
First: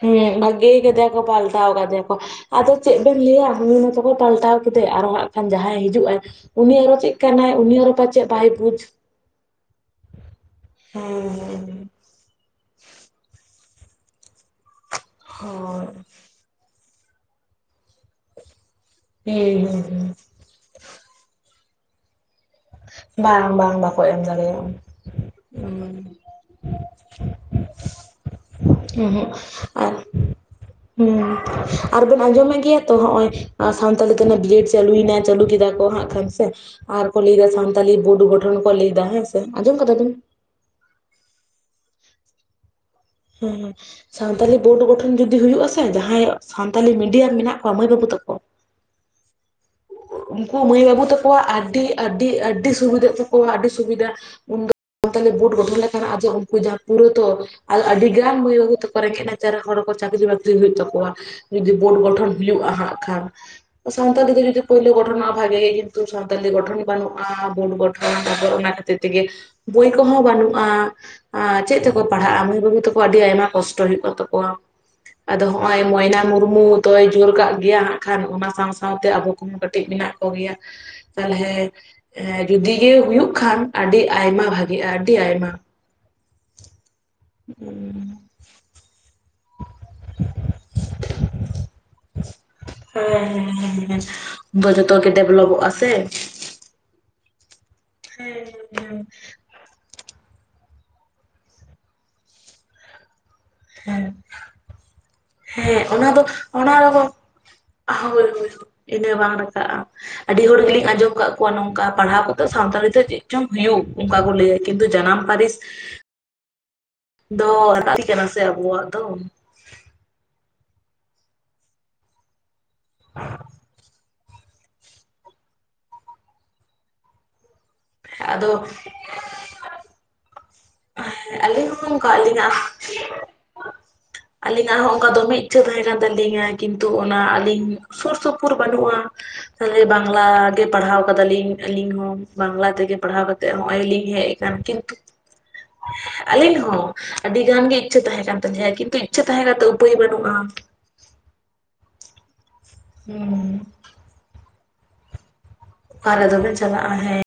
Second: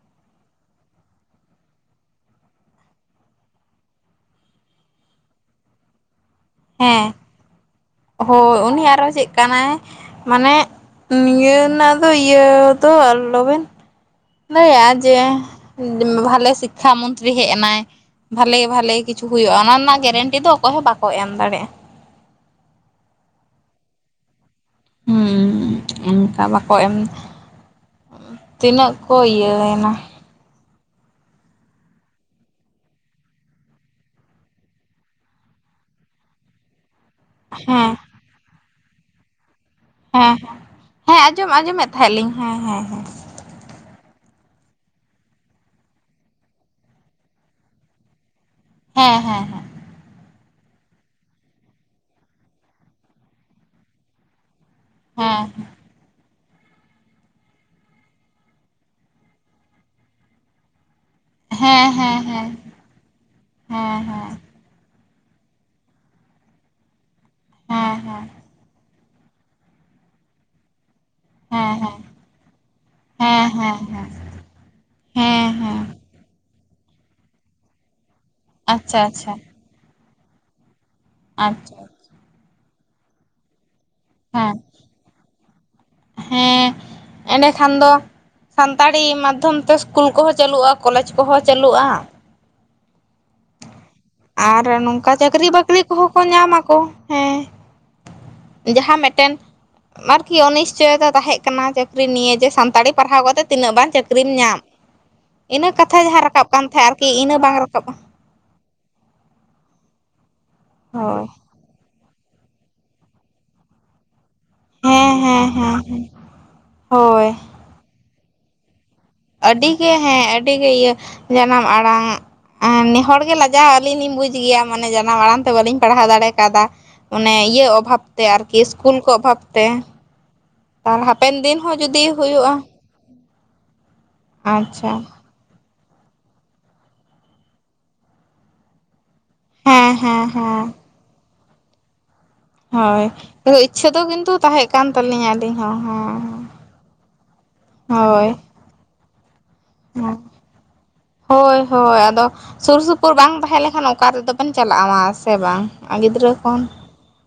ᱦᱩᱸ ᱵᱷᱟᱜᱮ ᱠᱟᱫᱮᱭᱟ ᱠᱚ ᱯᱟᱞᱴᱟᱣ ᱠᱟᱫᱮᱭᱟ ᱠᱚ ᱾ ᱟᱫᱚ ᱪᱮᱫ ᱵᱮᱱ ᱞᱟᱹᱭᱟ ᱩᱱᱤ ᱢᱟᱛᱚ ᱠᱚ ᱯᱟᱞᱴᱟᱣ ᱠᱮᱫᱮ ᱟᱨᱚ ᱦᱟᱸᱜ ᱠᱷᱟᱱ ᱡᱟᱦᱟᱸᱭ ᱦᱤᱡᱩᱜᱼᱟᱭ ᱦᱮᱸ, ᱦᱳᱭ ᱵᱩᱡᱽ ᱩᱱᱤ ᱟᱨᱚ ᱪᱮᱫ ᱠᱟᱱᱟᱭ? ᱢᱟᱱᱮ ᱦᱮᱸ ᱱᱤᱭᱟᱹ ᱦᱮᱸ ᱨᱮᱱᱟᱜ ᱫᱚ ᱤᱭᱟᱹ ᱫᱚ ᱟᱞᱚᱵᱮᱱ ᱞᱟᱹᱭᱟ ᱡᱮ ᱦᱳᱭ ᱵᱷᱟᱞᱮ ᱥᱤᱠᱠᱷᱟ ᱢᱚᱱᱛᱨᱤ ᱦᱮᱡ ᱮᱱᱟᱭ, ᱵᱷᱟᱞᱮ ᱵᱷᱟᱞᱮ ᱠᱤ ᱪᱩ ᱦᱮᱸ ᱦᱩᱭᱩᱜᱼᱟ ᱚᱱᱟ ᱦᱮᱸ ᱨᱮᱱᱟᱜ ᱦᱮᱸ ᱜᱮᱨᱮᱱᱴᱤ ᱫᱚ ᱚᱠᱚᱭ ᱦᱚᱸ ᱵᱟᱠᱚ ᱮᱢ ᱫᱟᱲᱮᱭᱟᱜᱼᱟ᱾ ᱵᱟᱝ ᱵᱟᱝ ᱵᱟᱠᱚ ᱮᱢ ᱫᱟᱲᱮᱭᱟᱜ-ᱟ᱾ ᱦᱩᱸ ᱚᱱᱠᱟ‌ ᱵᱟᱠᱚ ᱮᱢ ᱛᱤᱱᱟᱹᱜ ᱦᱮᱸ ᱠᱚ ᱦᱮᱸ ᱤᱭᱟᱹᱭ ᱟᱨ ᱮᱱᱟ᱾ ᱦᱩᱸ ᱟᱨᱵᱮᱱ ᱟᱸᱡᱚᱢᱮᱫ ᱜᱮᱭᱟ ᱛᱚ ᱦᱚᱜ ᱚᱭ ᱥᱟᱱᱛᱟᱞᱤ ᱛᱮ ᱵᱤᱮᱰ ᱪᱟᱹᱞᱩᱭᱱᱟ ᱪᱟᱹᱞᱩ ᱠᱮᱫᱟ ᱠᱚ ᱦᱟᱸᱜ, ᱟᱨ ᱥᱮ ᱟᱨ ᱠᱚ ᱞᱟᱹᱭᱫᱟ ᱦᱮᱸ ᱥᱟᱱᱛᱟᱞᱤ ᱵᱳᱨᱰ ᱜᱚᱴᱷᱚᱱ ᱠᱚ ᱞᱟᱹᱭ ᱫᱟ ᱦᱮᱸ ᱥᱮ ᱟᱸᱡᱚᱢ ᱠᱟᱫᱟ ᱵᱮᱱ? ᱦᱮᱸ ᱦᱮᱸ ᱟᱸᱡᱚᱢ ᱟᱸᱡᱚᱢᱮᱫ ᱛᱟᱦᱮᱸᱞᱤᱧ ᱦᱮᱸ ᱦᱮᱸ ᱦᱮᱸ [unintelligible] ᱥᱟᱱᱛᱟᱞᱤ ᱵᱳᱨᱰ ᱜᱚᱴᱷᱚᱱ ᱡᱩᱫᱤ ᱦᱩᱭᱩᱜ ᱟᱥᱮ ᱡᱟᱦᱟᱸᱭ ᱥᱟᱱᱛᱟᱞᱤ ᱢᱤᱰᱤᱭᱟᱢ ᱢᱮᱱᱟᱜ ᱠᱚᱣᱟ ᱢᱟᱹᱭ ᱵᱟᱹᱵᱩ ᱛᱟᱠᱚ ᱦᱮᱸ ᱦᱮᱸ ᱦᱮᱸ᱾ ᱩᱱᱠᱩ ᱢᱟᱹᱭ ᱵᱟᱹᱵᱩ ᱛᱟᱠᱚᱣᱟ ᱟᱹᱰᱤ ᱟᱹᱰᱤ ᱟᱹᱰᱤ ᱥᱩᱵᱤᱫᱷᱟᱜ ᱛᱟᱠᱚᱣᱟ ᱟᱹᱰᱤ ᱥᱩᱵᱤᱫᱷᱟ ᱩᱱ ᱫᱚ ᱥᱟᱱᱛᱟᱞᱮ ᱵᱳᱴ ᱦᱮᱸ ᱜᱚᱴᱷᱚᱱ ᱞᱮᱠᱷᱟᱱ ᱟᱡᱚ ᱩᱱᱠᱩ ᱡᱟ ᱯᱩᱨᱟᱹ ᱛᱚ ᱟᱫᱚ ᱟᱹᱰᱤ ᱜᱟᱱ ᱢᱟᱹᱭ ᱵᱟᱵᱩ ᱛᱟᱠᱚᱣᱟ ᱨᱮᱸᱜᱮᱡ ᱱᱟᱪᱟᱨ ᱨᱮ ᱦᱚᱲ ᱠᱚ ᱪᱟᱹᱠᱨᱤ ᱵᱟᱹᱠᱨᱤ ᱦᱩᱭᱩᱜ ᱛᱟᱠᱚᱣᱟ᱾ ᱡᱩᱫᱤ ᱦᱮᱸ ᱦᱮᱸ ᱵᱳᱨᱰ ᱦᱮᱸ ᱜᱚᱴᱷᱚᱱ ᱦᱩᱭᱩᱜ-ᱟ ᱦᱟᱸᱜ ᱠᱷᱟᱱ, ᱥᱟᱶᱛᱟᱞᱤ ᱫᱚ ᱡᱩᱫᱤ ᱯᱳᱭᱞᱳ ᱜᱚᱴᱷᱚᱱ ᱵᱷᱟᱜᱮ ᱜᱮ ᱠᱤᱱᱛᱩ ᱥᱟᱱᱛᱟᱞᱤ ᱜᱚᱴᱷᱚᱱ ᱵᱟᱹᱱᱩᱜ-ᱟ ᱵᱳᱰ ᱦᱮᱸ ᱜᱚᱴᱷᱚᱱ ᱦᱮᱸ ᱛᱟᱯᱚᱨ ᱚᱱᱟ ᱠᱷᱟᱹᱛᱤᱨ ᱛᱮᱜᱮ ᱵᱳᱭ ᱠᱚ ᱦᱚᱸ ᱵᱟᱹᱱᱩᱜ-ᱟ᱾ ᱟᱨ ᱦᱮᱸ ᱦᱮᱸ ᱦᱮᱸ ᱪᱮᱫ ᱛᱮᱠᱚ ᱯᱟᱲᱦᱟᱜ-ᱟ ᱢᱟᱹᱭ ᱵᱟᱹᱵᱩ ᱛᱟᱠᱚ ᱟᱹᱰᱤ ᱦᱮᱸ ᱟᱭᱢᱟ ᱦᱮᱸ ᱠᱚᱥᱴᱚ ᱦᱩᱭᱩᱜ ᱠᱟᱱ ᱛᱟᱠᱚᱣᱟ᱾ ᱦᱮᱸ ᱟᱫᱚ ᱦᱮᱸ ᱦᱮᱸ ᱦᱚᱸᱜ-ᱚᱭ ᱢᱚᱭᱱᱟ ᱢᱩᱨᱢᱩ ᱫᱚᱭ ᱡᱳᱨ ᱠᱟᱜ ᱜᱮᱭᱟ ᱦᱟᱸᱜ ᱠᱷᱟᱱ ᱚᱱᱟ ᱥᱟᱶ ᱟᱪᱪᱷᱟ ᱥᱟᱶᱛᱮ ᱟᱪᱪᱷᱟ ᱟᱵᱚ ᱠᱚᱦᱚᱸ ᱠᱟᱹᱴᱤᱡ ᱢᱮᱱᱟᱜ ᱠᱚᱜᱮᱭᱟ, ᱛᱟᱦᱚᱸᱞᱮ ᱟᱪᱪᱷᱟ ᱡᱩᱫᱤ ᱜᱮ ᱦᱩᱭᱩᱜ ᱠᱷᱟᱱ ᱟᱹᱰᱤ ᱟᱭᱢᱟ ᱦᱮᱸ ᱵᱷᱟᱜᱮ-ᱟ ᱟᱹᱰᱤ ᱟᱭᱢᱟ ᱦᱮᱸ ᱮᱸᱱᱰᱮᱠᱷᱟᱱ ᱫᱚ ᱥᱟᱱᱛᱟᱲᱤ ᱢᱟᱫᱽᱫᱷᱚᱢ ᱛᱮ ᱥ ᱥᱠᱩᱞ ᱠᱚ ᱦᱚᱸ ᱪᱟᱹᱞᱩᱜ-ᱟ ᱠᱚᱞᱮᱡᱽ ᱠᱚ ᱦᱚᱸ ᱪᱟᱹᱞᱩᱜ-ᱟ ᱦᱮᱸ ᱦᱮᱸ ᱦᱮᱸ ᱦᱮᱸ ᱾ ᱟᱨ ᱱᱚᱝᱠᱟ ᱪᱟᱹᱠᱨᱤ ᱵᱟᱹᱠᱨᱤ ᱠᱚ ᱦᱚᱸ ᱠᱚ ᱧᱟᱢ ᱟᱠᱚ ᱾ ᱦᱮᱸ ᱦᱮᱸ ᱡᱟᱦᱟᱸ ᱢᱮᱜᱴᱮᱱ ᱟᱹᱨᱠᱤ ᱚᱱᱤᱥᱪᱚᱭᱚᱛᱟ ᱛᱟᱦᱮᱸᱜ ᱠᱟᱱᱟ ᱪᱟᱹᱠᱨᱤ ᱱᱤᱭᱮ ᱡᱮ ᱥᱟᱱᱛᱟᱲᱤ ᱯᱟᱲᱦᱟᱣ ᱠᱟᱛᱮ ᱛᱤᱱᱟᱹᱜ ᱵᱟᱝ ᱦᱮᱸ ᱪᱟᱹᱠᱨᱤᱢ ᱧᱟᱢ ᱤᱱᱟᱹ ᱦᱮᱸ ᱠᱟᱛᱷᱟ ᱚᱱᱟ ᱫᱚ ᱡᱟᱦᱟᱸ ᱨᱟᱠᱟᱵ ᱠᱟᱱ ᱚᱱᱟ ᱛᱟᱦᱮᱸᱜ ᱟᱹᱨᱠᱤ ᱨᱮᱦᱚᱸ ᱤᱱᱟᱹ ᱵᱟᱝ ᱨᱟᱠᱟᱵ-ᱟ ᱾ ᱦᱳᱭ ᱦᱳᱭ ᱤᱱᱟᱹ ᱵᱟᱝ ᱨᱟᱠᱟᱵᱽ-ᱟ ᱟᱹᱰᱤ ᱦᱚᱲ ᱜᱮᱞᱤᱧ ᱟᱸᱡᱚᱢ ᱦᱳᱭ ᱠᱟᱜ ᱠᱚᱣᱟ ᱱᱚᱝᱠᱟ ᱯᱟᱲᱦᱟᱣ ᱠᱚᱛᱚ ᱥᱟᱱᱛᱟᱲᱤ ᱛᱮ ᱪᱮᱫ ᱪᱚᱝ ᱦᱩᱭᱩᱜ ᱩᱝᱠᱟ ᱠᱚ ᱞᱟᱹᱭᱟ ᱠᱤᱱᱛᱩ ᱦᱮᱸ ᱡᱟᱱᱟᱢ ᱦᱮᱸ ᱯᱟᱨᱤᱥ ᱦᱮᱸ ᱦᱳᱭ ᱫᱚ ᱞᱟᱹᱠᱛᱤ ᱠᱟᱱᱟ ᱥᱮ ᱟᱵᱚᱣᱟᱜ ᱫᱚ ᱾ ᱟᱹᱰᱤᱜᱮ ᱦᱮᱸ ᱟᱹᱰᱤᱜᱮ ᱤᱭᱟᱹ, ᱡᱟᱱᱟᱢ ᱟᱲᱟᱝ ᱟ ᱱᱮ ᱦᱚᱲ ᱜᱮ ᱞᱟᱡᱟᱣ ᱟᱞᱤᱧ ᱞᱤᱧ ᱵᱩᱡ ᱜᱤᱭᱟ ᱢᱟᱱᱮ ᱡᱟᱱᱟᱢ ᱟᱲᱟᱝ ᱛᱮ ᱵᱟᱹᱞᱤᱧ ᱯᱟᱲᱦᱟᱣ ᱫᱟᱲᱮ ᱠᱟᱫᱟ ᱚᱱᱮ ᱤᱭᱟᱹ ᱚ ᱵᱷᱟᱵᱽ ᱛᱮ ᱟᱨᱠᱤ ᱟᱫᱚ ᱥᱠᱩᱞ ᱠᱚ ᱚᱵᱷᱟᱵᱽ ᱛᱮ ᱟᱨ ᱦᱮᱸ ᱦᱟᱯᱮᱱ ᱫᱤᱱ ᱟᱹᱞᱤᱧ ᱦᱚᱸ ᱡᱩᱫᱤ ᱚᱝᱠᱟ ᱟᱹᱞᱤᱧᱟᱜ ᱦᱩᱭᱩᱜᱼᱟ ᱟᱹᱞᱤᱧᱟᱜ ᱟᱪᱪᱷᱟ ᱦᱚᱸ ᱚᱝᱠᱟ ᱫᱚᱢᱮ ᱤᱪᱪᱷᱟᱹ ᱛᱟᱦᱮᱸ ᱠᱟᱱ ᱛᱟᱹᱞᱤᱧᱟ ᱠᱤᱱᱛᱩ ᱚᱱᱟ ᱟᱞᱤᱧ ᱥᱳᱨ ᱥᱳᱯᱩᱨ ᱵᱟᱹᱱᱩᱜ-ᱟ ᱛᱟᱦᱚᱸᱞᱮ ᱦᱮᱸ ᱦᱮᱸ ᱵᱟᱝᱞᱟ ᱦᱮᱸ ᱜᱮ ᱯᱟᱲᱦᱟᱣ ᱠᱟᱫᱟᱞᱤᱧ ᱟᱹᱞᱤᱧ ᱦᱚᱸ ᱵᱟᱝᱞᱟ ᱛᱮᱸᱜᱮ ᱦᱳᱭ ᱯᱟᱲᱦᱟᱣ ᱠᱟᱛᱮᱜ ᱦᱚᱜ-ᱚᱭ ᱞᱤᱧ ᱦᱮᱡ ᱠᱟᱱ ᱠᱤᱱ ᱢᱮ ᱟᱹᱞᱤᱧ ᱦᱚᱸ ᱾ ᱟᱹᱞᱤᱧ ᱦᱚᱸ, ᱟᱹᱰᱤ ᱜᱟᱱ ᱜᱮ ᱤᱪᱪᱷᱟᱹ ᱛᱟᱦᱮᱸ ᱦᱳᱭ ᱠᱟᱱ ᱛᱟᱹᱞᱤᱧᱟ ᱠᱤᱱᱛᱩ ᱤᱪᱪᱷᱟᱹ ᱛᱟᱦᱮᱸ ᱠᱟᱛᱮ ᱩᱯᱟᱹᱭ ᱦᱮᱸ ᱵᱟᱹᱱᱩᱜ-ᱟ ᱾ ᱦᱳᱭ ᱦᱳᱭ, ᱟᱫᱚ ᱥᱩᱨ ᱥᱩᱯᱩᱨ ᱵᱟᱝ ᱦᱩᱸ ᱛᱟᱦᱮᱸ ᱞᱮᱠᱷᱟᱱ ᱚᱠᱟ ᱨᱮᱫᱚ ᱵᱮᱱ ᱪᱟᱞᱟᱜ-ᱟ ᱢᱟ ᱥᱮ ᱵᱟᱝ ᱚᱠᱟ ᱨᱮ ᱜᱤᱫᱽᱨᱟᱹ ᱫᱚ ᱵᱮᱱ ᱠᱷᱚᱱ ᱪᱟᱞᱟᱜ-ᱟ ᱦᱮᱸ